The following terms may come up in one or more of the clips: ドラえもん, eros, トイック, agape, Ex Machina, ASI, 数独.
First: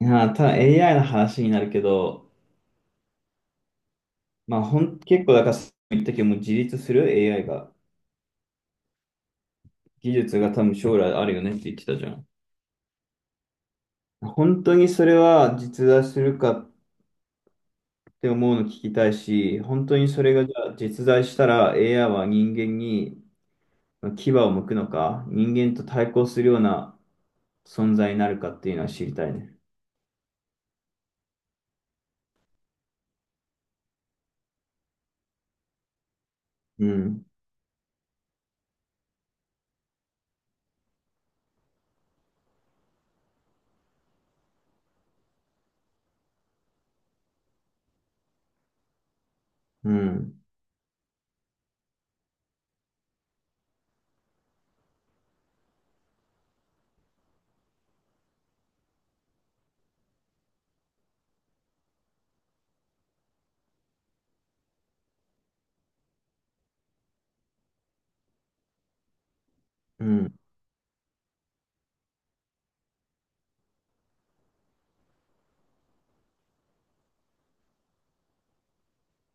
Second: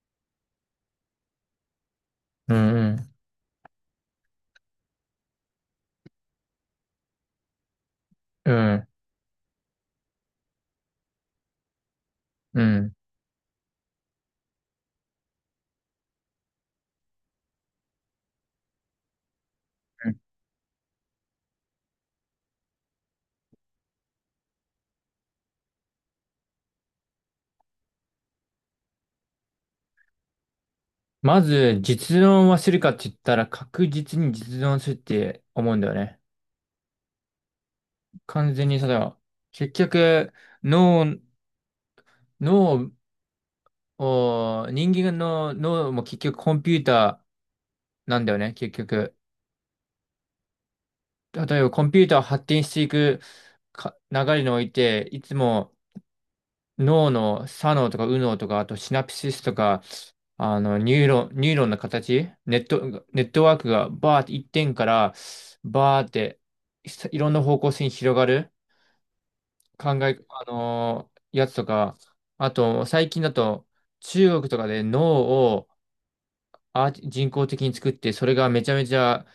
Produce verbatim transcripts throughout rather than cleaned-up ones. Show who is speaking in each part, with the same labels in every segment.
Speaker 1: いやー、ただ エーアイ の話になるけど、
Speaker 2: うんうん、
Speaker 1: まあ、ほん、結構、だから、言ったけど、もう自立する エーアイ が、
Speaker 2: うん、
Speaker 1: 技術が多分将来あるよねって言ってたじゃん。
Speaker 2: うん。
Speaker 1: 本当にそれは実在するかって思うの聞きたいし、本当にそれがじゃあ実在したら エーアイ は人間に牙を向くのか、人間と対抗するような存在になるかっていうのは知りたいね。
Speaker 2: まず、実論はするかって言ったら、確実に実論するって思うんだよね。
Speaker 1: うん、
Speaker 2: 完全に、その、結局、脳、脳を、人間の脳も結局コンピューターなんだよね、結局。
Speaker 1: うん、
Speaker 2: 例えばコンピューターを発展していくか流れにおいて、いつも、脳の左脳とか右脳とか、あとシナプシスとか、あの、ニューロン、ニューロンの形、ネット、ネットワークがバーって一点からバーっていいろんな方向性に広がる考
Speaker 1: う
Speaker 2: え、
Speaker 1: ん、
Speaker 2: あのーやつとか、あと最近だと中国とかで脳をアーティ人工的に作って、それがめちゃめちゃ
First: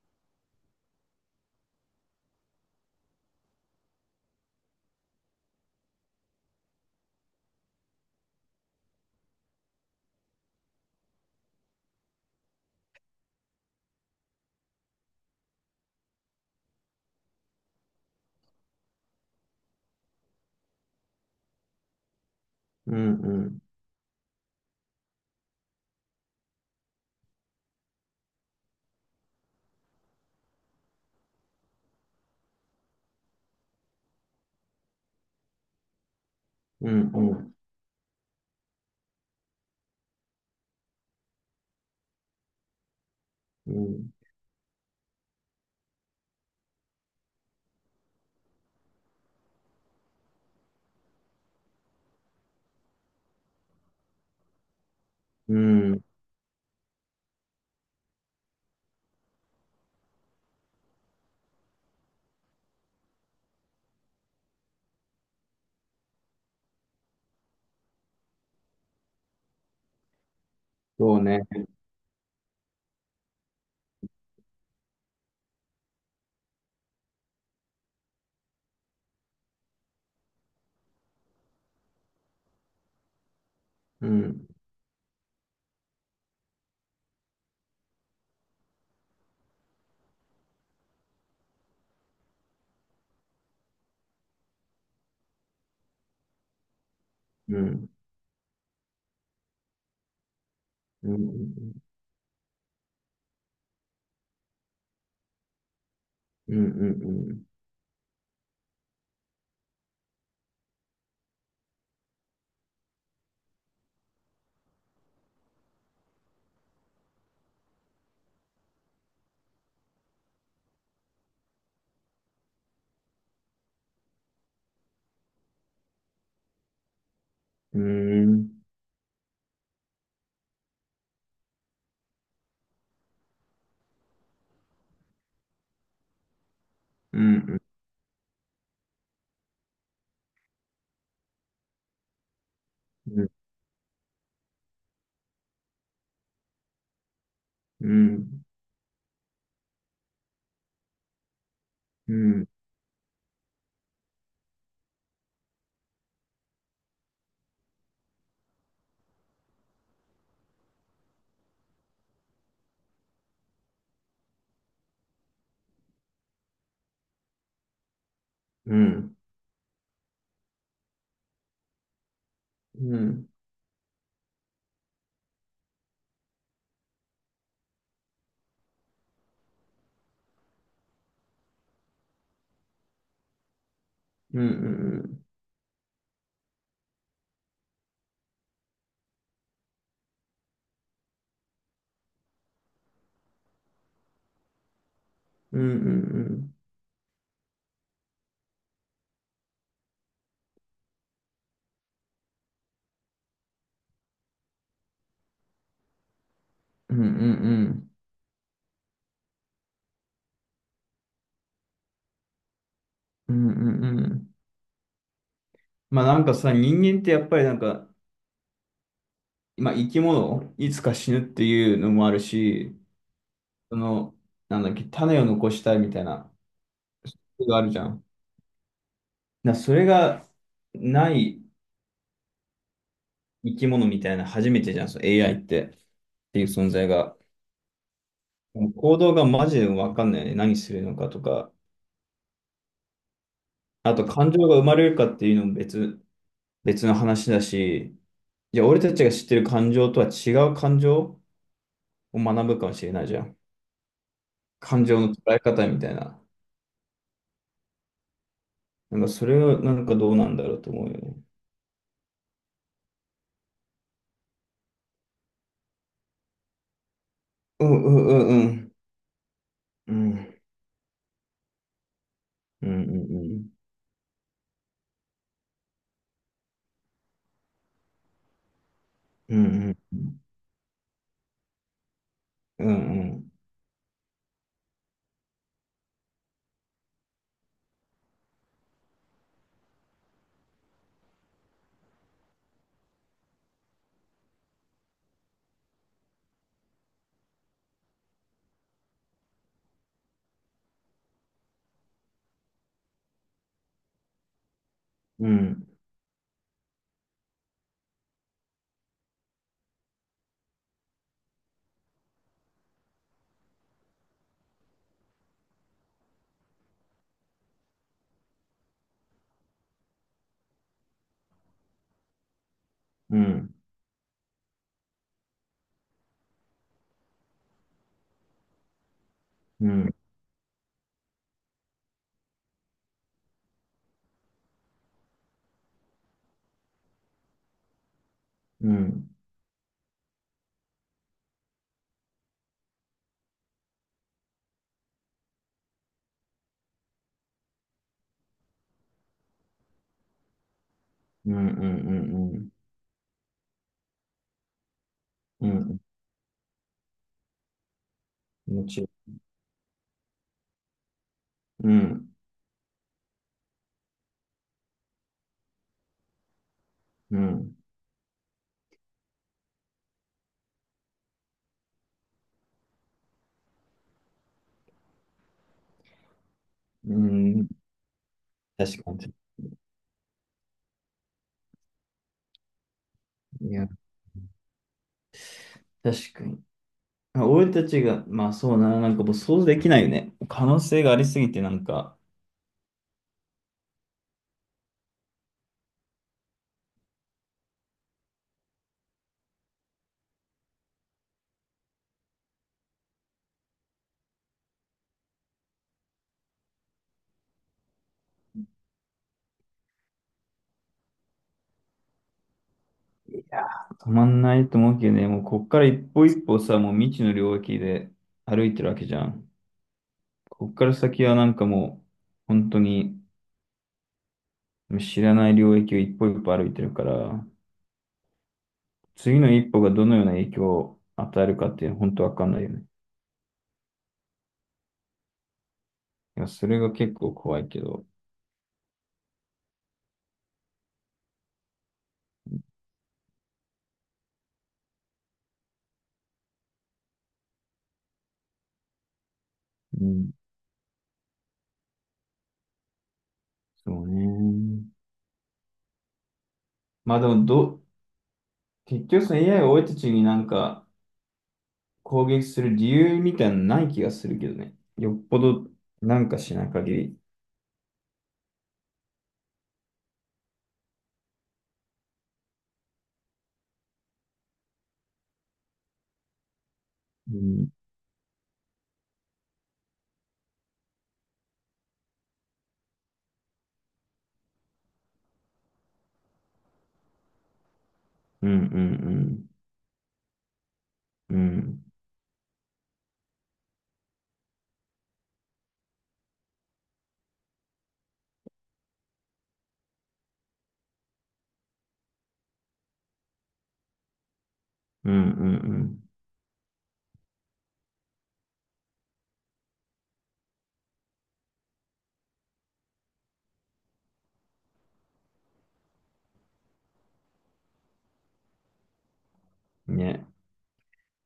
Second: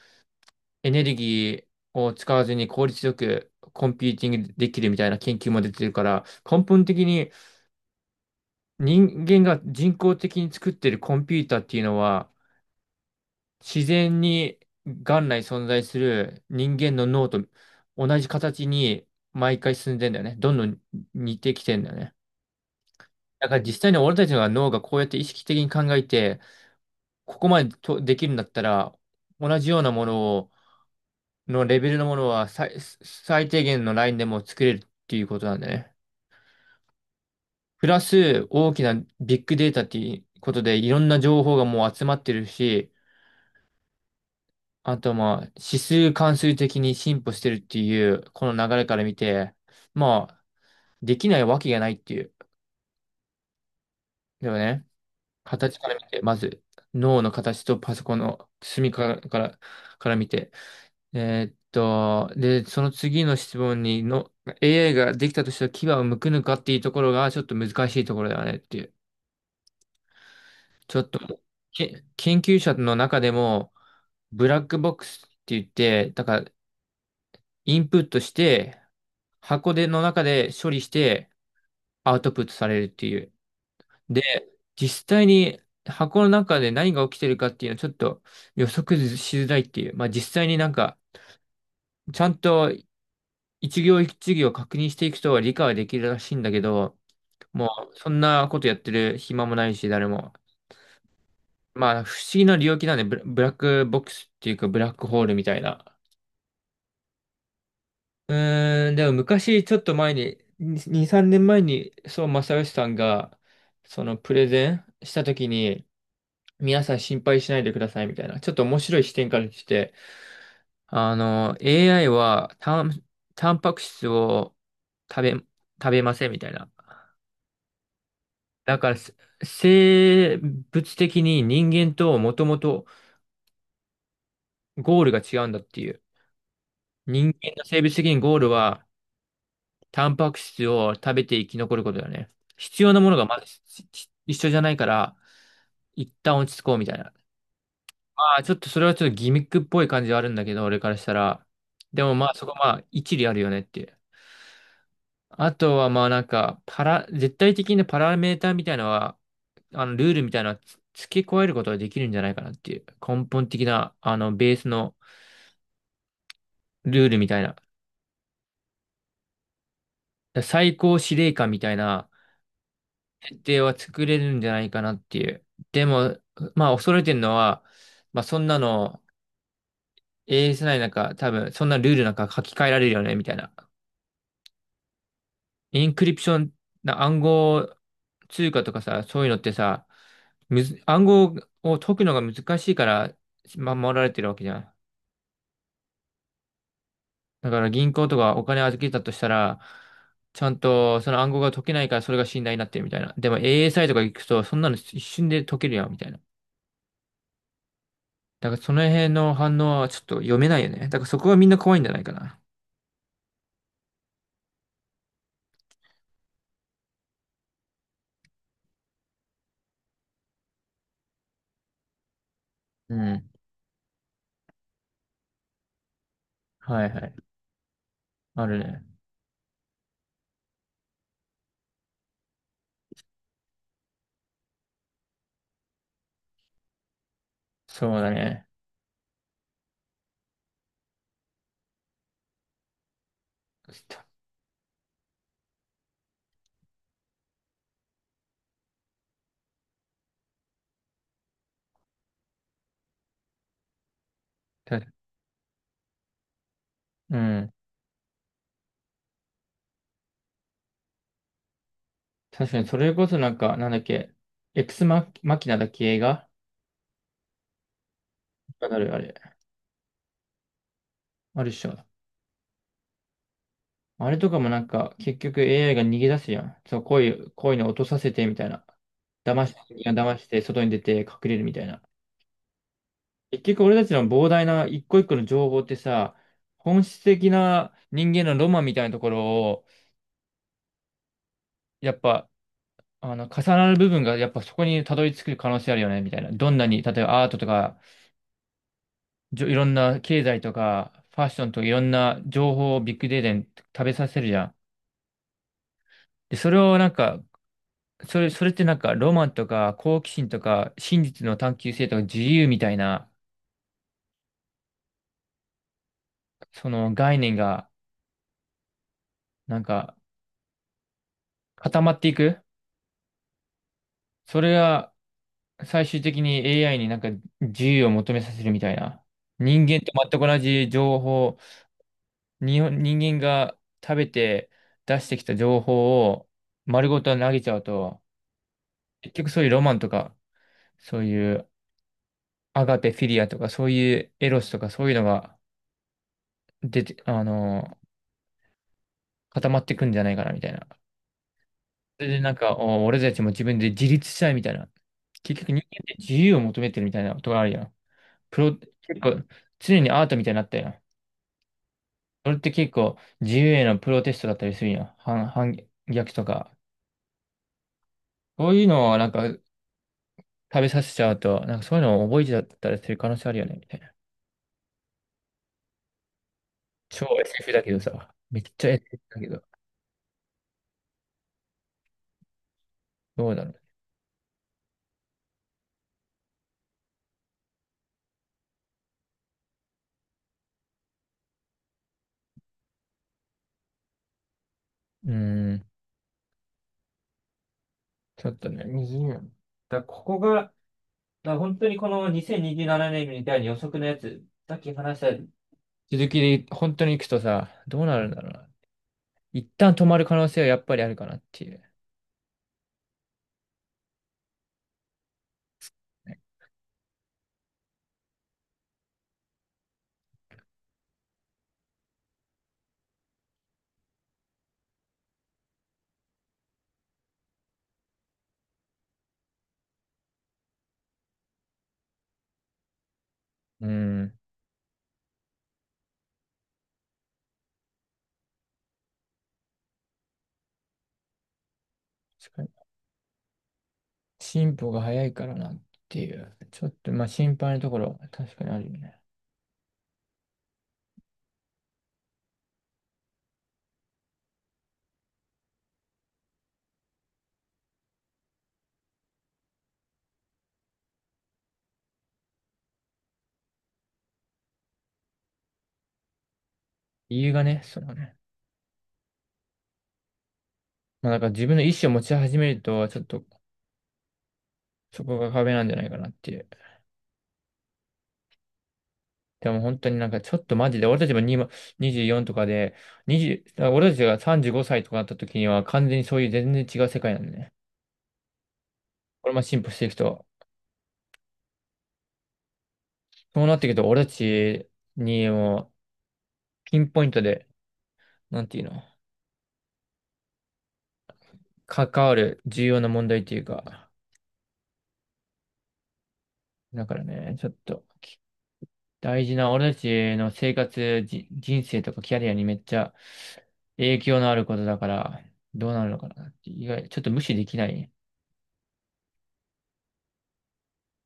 Speaker 2: エネルギーを使わずに効率よくコンピューティングできるみたいな研究も出てるから、根本的に人間が人工的に作ってるコンピューターっていうのは、自然に元来存在する人間の脳と同じ形に毎回進んでんだよね。どんどん似てきてんだよね。
Speaker 1: うん、う
Speaker 2: だか
Speaker 1: ん、
Speaker 2: ら実際に俺たちの脳がこうやって意識的に考えて、ここまでとできるんだったら、同じようなものを、のレベルのものは最、最低限のラインでも作れるっていうことなんだよね。
Speaker 1: うん、うん、
Speaker 2: プラス大きなビッグデータっていうことでいろんな情報がもう集まってるし、
Speaker 1: うん、
Speaker 2: あとまあ、指数関数的に進歩してるっていう、この流れから見て、まあ、できないわけがないっていう。でもね、
Speaker 1: う
Speaker 2: 形から
Speaker 1: ん。
Speaker 2: 見て、まず、脳の形とパソコンの隅から、から、から見て。えーっと、で、その次の質問にの、エーアイ ができたとしたら牙を剥くのかっていうところが、ちょっと難しいところだよねっていう。ちょっ
Speaker 1: そうね。
Speaker 2: と、け、研究者の中でも、ブラックボックスって言って、だから、インプットして、箱での中で処理してアウトプットされるっていう。
Speaker 1: う
Speaker 2: で、
Speaker 1: ん、
Speaker 2: 実際に箱の中で何が起きてるかっていうのはちょっと予測しづらいっていう。まあ実際になんか、ちゃんと一行一行確認していくと理解はできるらしいんだけど、
Speaker 1: う
Speaker 2: も
Speaker 1: ん、
Speaker 2: うそんなことやってる暇もないし、誰も。
Speaker 1: うん。うん、
Speaker 2: まあ不思議な領域なんで、ブラブラックボックスっていうかブラックホールみたいな。
Speaker 1: うん、うん、
Speaker 2: うーん、でも昔、ちょっと前に、に、さんねんまえに、そう、正義さんが、その、プレゼンしたときに、皆さん心配しないでくださいみたいな、ちょっと面白い視点から来て、あの、エーアイ は、タン、タンパク質を食べ、食べませんみたいな。
Speaker 1: うん。うーん。
Speaker 2: だから、せ生物的に人間ともともとゴールが違うんだっていう。
Speaker 1: う
Speaker 2: 人間
Speaker 1: ん、
Speaker 2: の生物的にゴールは、タンパク質を食べて生き残ることだよね。必要なも
Speaker 1: う
Speaker 2: の
Speaker 1: ん、う
Speaker 2: が
Speaker 1: ん。
Speaker 2: まだしし一緒じゃないから、一旦落ち着こうみたいな。
Speaker 1: う
Speaker 2: まあ、
Speaker 1: ん。
Speaker 2: ちょっとそれはちょっとギミックっぽい感じはあるんだけど、俺からしたら。でも
Speaker 1: う
Speaker 2: まあ、そ
Speaker 1: ん。
Speaker 2: こはまあ、一理あるよねっていう。あとはまあなんか、パラ、絶対的なパラメーターみたいなのは、あの、ルールみたいなのはつ付け加えることができるんじゃないかなっていう。根本的な、あの、ベースのルールみたいな。
Speaker 1: うん。
Speaker 2: 最高司令官みたいな、
Speaker 1: うん。
Speaker 2: では作れるんじゃないかなっていう。でも、まあ、恐れてるのは、まあ、そんなの、エーエスアイ なんか、多分、そんなルールなんか書き換えられるよね、みたいな。
Speaker 1: うん。うん。
Speaker 2: インクリプション、な暗号通貨とかさ、そういうのってさ、むず、暗号を解くのが難しいから、ま守られてるわけじゃん。
Speaker 1: うん。うん。
Speaker 2: だから銀行とかお金預けたとしたら、ちゃんとその暗号が解けないからそれが信頼になってるみたいな。でも エーエスアイ とか行くと、そんなの一瞬で解けるやん、みたいな。
Speaker 1: うん。
Speaker 2: だからその辺の反応はちょっと読めないよね。だからそこがみんな怖いんじゃないかな。
Speaker 1: うん。うん。まあなんかさ、人間ってやっぱりなんか、まあ生き物、いつか死ぬっていうのもあるし、
Speaker 2: うん。
Speaker 1: その、なんだっけ、種を残したいみたいな、
Speaker 2: はいはい。
Speaker 1: があるじゃん。
Speaker 2: あるね。
Speaker 1: だからそれがない生き物みたいな、初めてじゃん、その エーアイ って、っていう存在が。
Speaker 2: そうだね。
Speaker 1: もう行動がマジで分かんないよね。何するのかとか。あと感情が生まれるかっていうのも別、別の話だし、じゃあ俺たちが知ってる感情とは違う感情を学ぶかもしれないじゃん。
Speaker 2: たた
Speaker 1: 感情の捉え方みたいな。
Speaker 2: うん。
Speaker 1: なんかそれはなんかどうなんだろうと思うよね。
Speaker 2: 確かにそれこそなんか、なんだっけ、エクスマ、マキナだっけ映画
Speaker 1: うん、うん、う
Speaker 2: あ
Speaker 1: ん、
Speaker 2: るあれ。
Speaker 1: うん。うん、
Speaker 2: あるっしょ。
Speaker 1: うん、うん、
Speaker 2: あれとかもなんか、結局 エーアイ が逃げ出すやん。そう、こういう、こういうの落とさせてみたいな。
Speaker 1: う
Speaker 2: 騙し
Speaker 1: ん、
Speaker 2: て、騙して、外に出て隠れるみたいな。
Speaker 1: うん、
Speaker 2: 結局俺たちの膨大な一個一個の情報ってさ、本質的な人間のロマンみたいなところを、やっぱ、あの、重なる部分が、やっぱそこにたどり着く可能性あるよね、みたいな。どんなに、例えばアートとか、じょいろんな経済とか、ファッションとかいろんな情報をビッグデータに食べさせるじゃん。
Speaker 1: うん、
Speaker 2: で、それをなんか、それ、それってなんか、ロマンとか、好奇心とか、真実の探求性とか、自由みたいな、その概念が、なんか、固まっていく。
Speaker 1: うん、
Speaker 2: それが、最終的に エーアイ になんか、自由を求めさせるみたいな。人
Speaker 1: うん、
Speaker 2: 間
Speaker 1: う
Speaker 2: と
Speaker 1: ん、
Speaker 2: 全く同じ情報、日本、人間が食べて出してきた情報を丸ごと投げちゃうと、
Speaker 1: うん、
Speaker 2: 結局そういうロマンとか、そういうアガペフィリアとか、そういうエロスとか、そういうのが出て、あの、固まってくんじゃないかな、みたいな。
Speaker 1: うん、う
Speaker 2: それ
Speaker 1: ん、
Speaker 2: でなんか、お俺たちも自分で自立したいみたいな。結
Speaker 1: う
Speaker 2: 局
Speaker 1: ん、う
Speaker 2: 人間
Speaker 1: ん、
Speaker 2: って自由を求めてるみたいなことがあるよ。プロ、
Speaker 1: もちろ
Speaker 2: 結構、常にアートみたいになったよ。
Speaker 1: ん。うん、
Speaker 2: それって結構、自由へのプロテストだったりするよ。反、反逆とか。
Speaker 1: うん、
Speaker 2: そういうのはなんか食べさせちゃうと、なんかそういうのを覚えちゃったりする可能性あるよね、みたいな。
Speaker 1: う
Speaker 2: 超
Speaker 1: ん。
Speaker 2: エスエフ だけどさ、めっちゃ
Speaker 1: 確か
Speaker 2: エスエフ
Speaker 1: に。
Speaker 2: だけど、どうだろ
Speaker 1: い
Speaker 2: う。
Speaker 1: や、確かに。あ、俺たちが、まあそうな、なんかもう想像できないよね。可能性がありすぎてなんか、
Speaker 2: うーん、ちょっとね、にじゅうねん。だからここが、だから本当にこのにせんにじゅうななねんみたいに予測のやつ、さっき話した続きで本当に行くとさ、どうなるんだろうな。一旦止まる可能性はやっぱりあるかなっていう
Speaker 1: いやー、止まんないと思うけどね。もうこっから一歩
Speaker 2: ね。
Speaker 1: 一歩さ、もう未知の領域で歩いてるわけじゃん。こっから先はなんかもう、本当に知らない領域を一歩一歩歩いてるから、次の一歩がどのような影響を与えるかっていうのは本当わかんないよね。
Speaker 2: うん。
Speaker 1: いや、それが結構怖いけど。
Speaker 2: 確かに進歩が早いからなっていう。ちょっとまあ心配なところは確かにあるよね。
Speaker 1: うん、そうね。まあでもどう、結局その エーアイ が俺たちになんか、攻撃する理由みたいなのない気がするけどね。よっぽどなんかしない限り。
Speaker 2: 理由がね、そのね。まあなんか自分の意思を持ち始めると、ちょっとそこが壁なんじゃないかなっていう。
Speaker 1: うん、
Speaker 2: でも本当になんかちょっとマジで、俺たちも今にじゅうよんとかで、にじゅう、だから俺たちがさんじゅうごさいとかなった時には完全にそういう全然違う世界なんでね。
Speaker 1: うん、うん、
Speaker 2: これも進歩していくと。
Speaker 1: うん、うん、
Speaker 2: そうなっていくと俺たちにもピンポイントで、なんていうの、関わる重要な問題っていうか、
Speaker 1: うん、うん、
Speaker 2: だからね、ちょっと。大事な、俺たちの生活、じ人生とかキャリアにめっちゃ影響のあることだから、どうなるのかなって、意外、ちょっと無視できない。
Speaker 1: うん。ね、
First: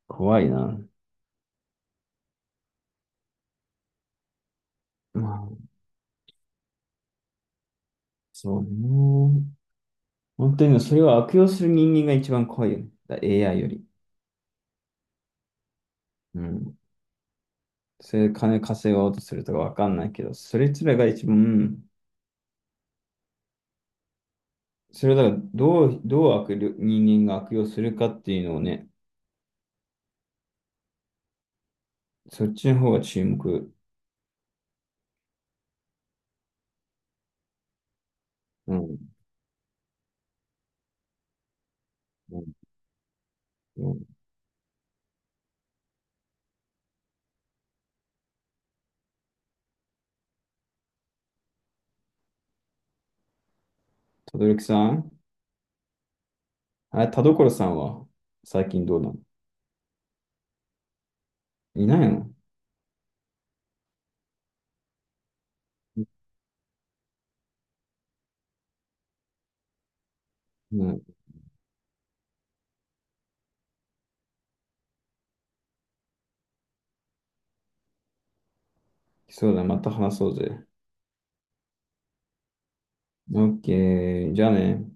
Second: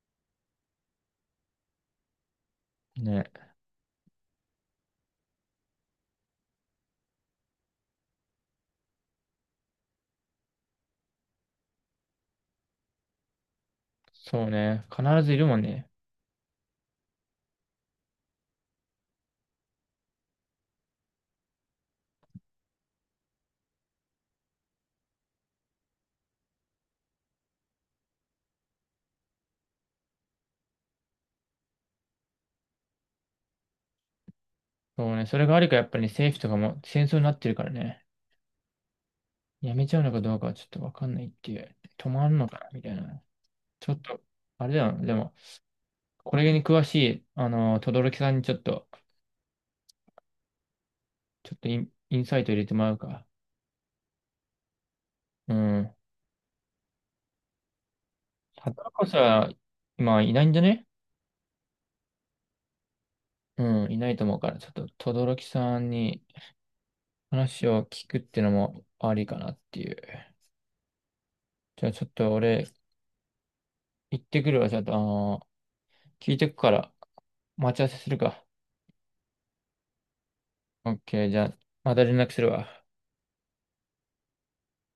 Speaker 1: 怖いな。
Speaker 2: ね。
Speaker 1: まあ、そうね。本当にそれを悪用する人間が一番怖いよね。だ エーアイ より。
Speaker 2: そうね。必ずいるもんね。
Speaker 1: うん。それで金稼ごうとするとかわかんないけど、それつらが一番、うん、それをだからどう、どう悪用、人間が悪用するかっていうのをね、そっちの方が注目。
Speaker 2: そうね。それがあるからやっぱりね、政府とかも戦争になってるからね。
Speaker 1: うん。
Speaker 2: やめちゃうのかどうかはちょっとわかんないっていう。止まん
Speaker 1: う
Speaker 2: の
Speaker 1: ん。
Speaker 2: かなみたいな。
Speaker 1: う
Speaker 2: ちょっ
Speaker 1: ん。
Speaker 2: と、あれだよな。でも、これに詳しい、あの、轟さんにちょっと、ちょっとイン、インサイト入れてもらうか。
Speaker 1: 轟さん。
Speaker 2: うん。
Speaker 1: あれ、田所さんは最近
Speaker 2: 働く
Speaker 1: どう
Speaker 2: こ
Speaker 1: な
Speaker 2: そ
Speaker 1: の。
Speaker 2: は、今いないんじゃね
Speaker 1: いないの。
Speaker 2: うん、いないと思うから、ちょっと、轟さんに話を聞くってのもありかなっていう。
Speaker 1: うん。
Speaker 2: じゃあ、ちょっと俺、行ってくるわ。ちょっと、あのー聞いてくから、待ち合わせするか。
Speaker 1: そうだ、また話そうぜ。
Speaker 2: オッケー、じゃあ、また連絡するわ。
Speaker 1: オッケー、じゃあね。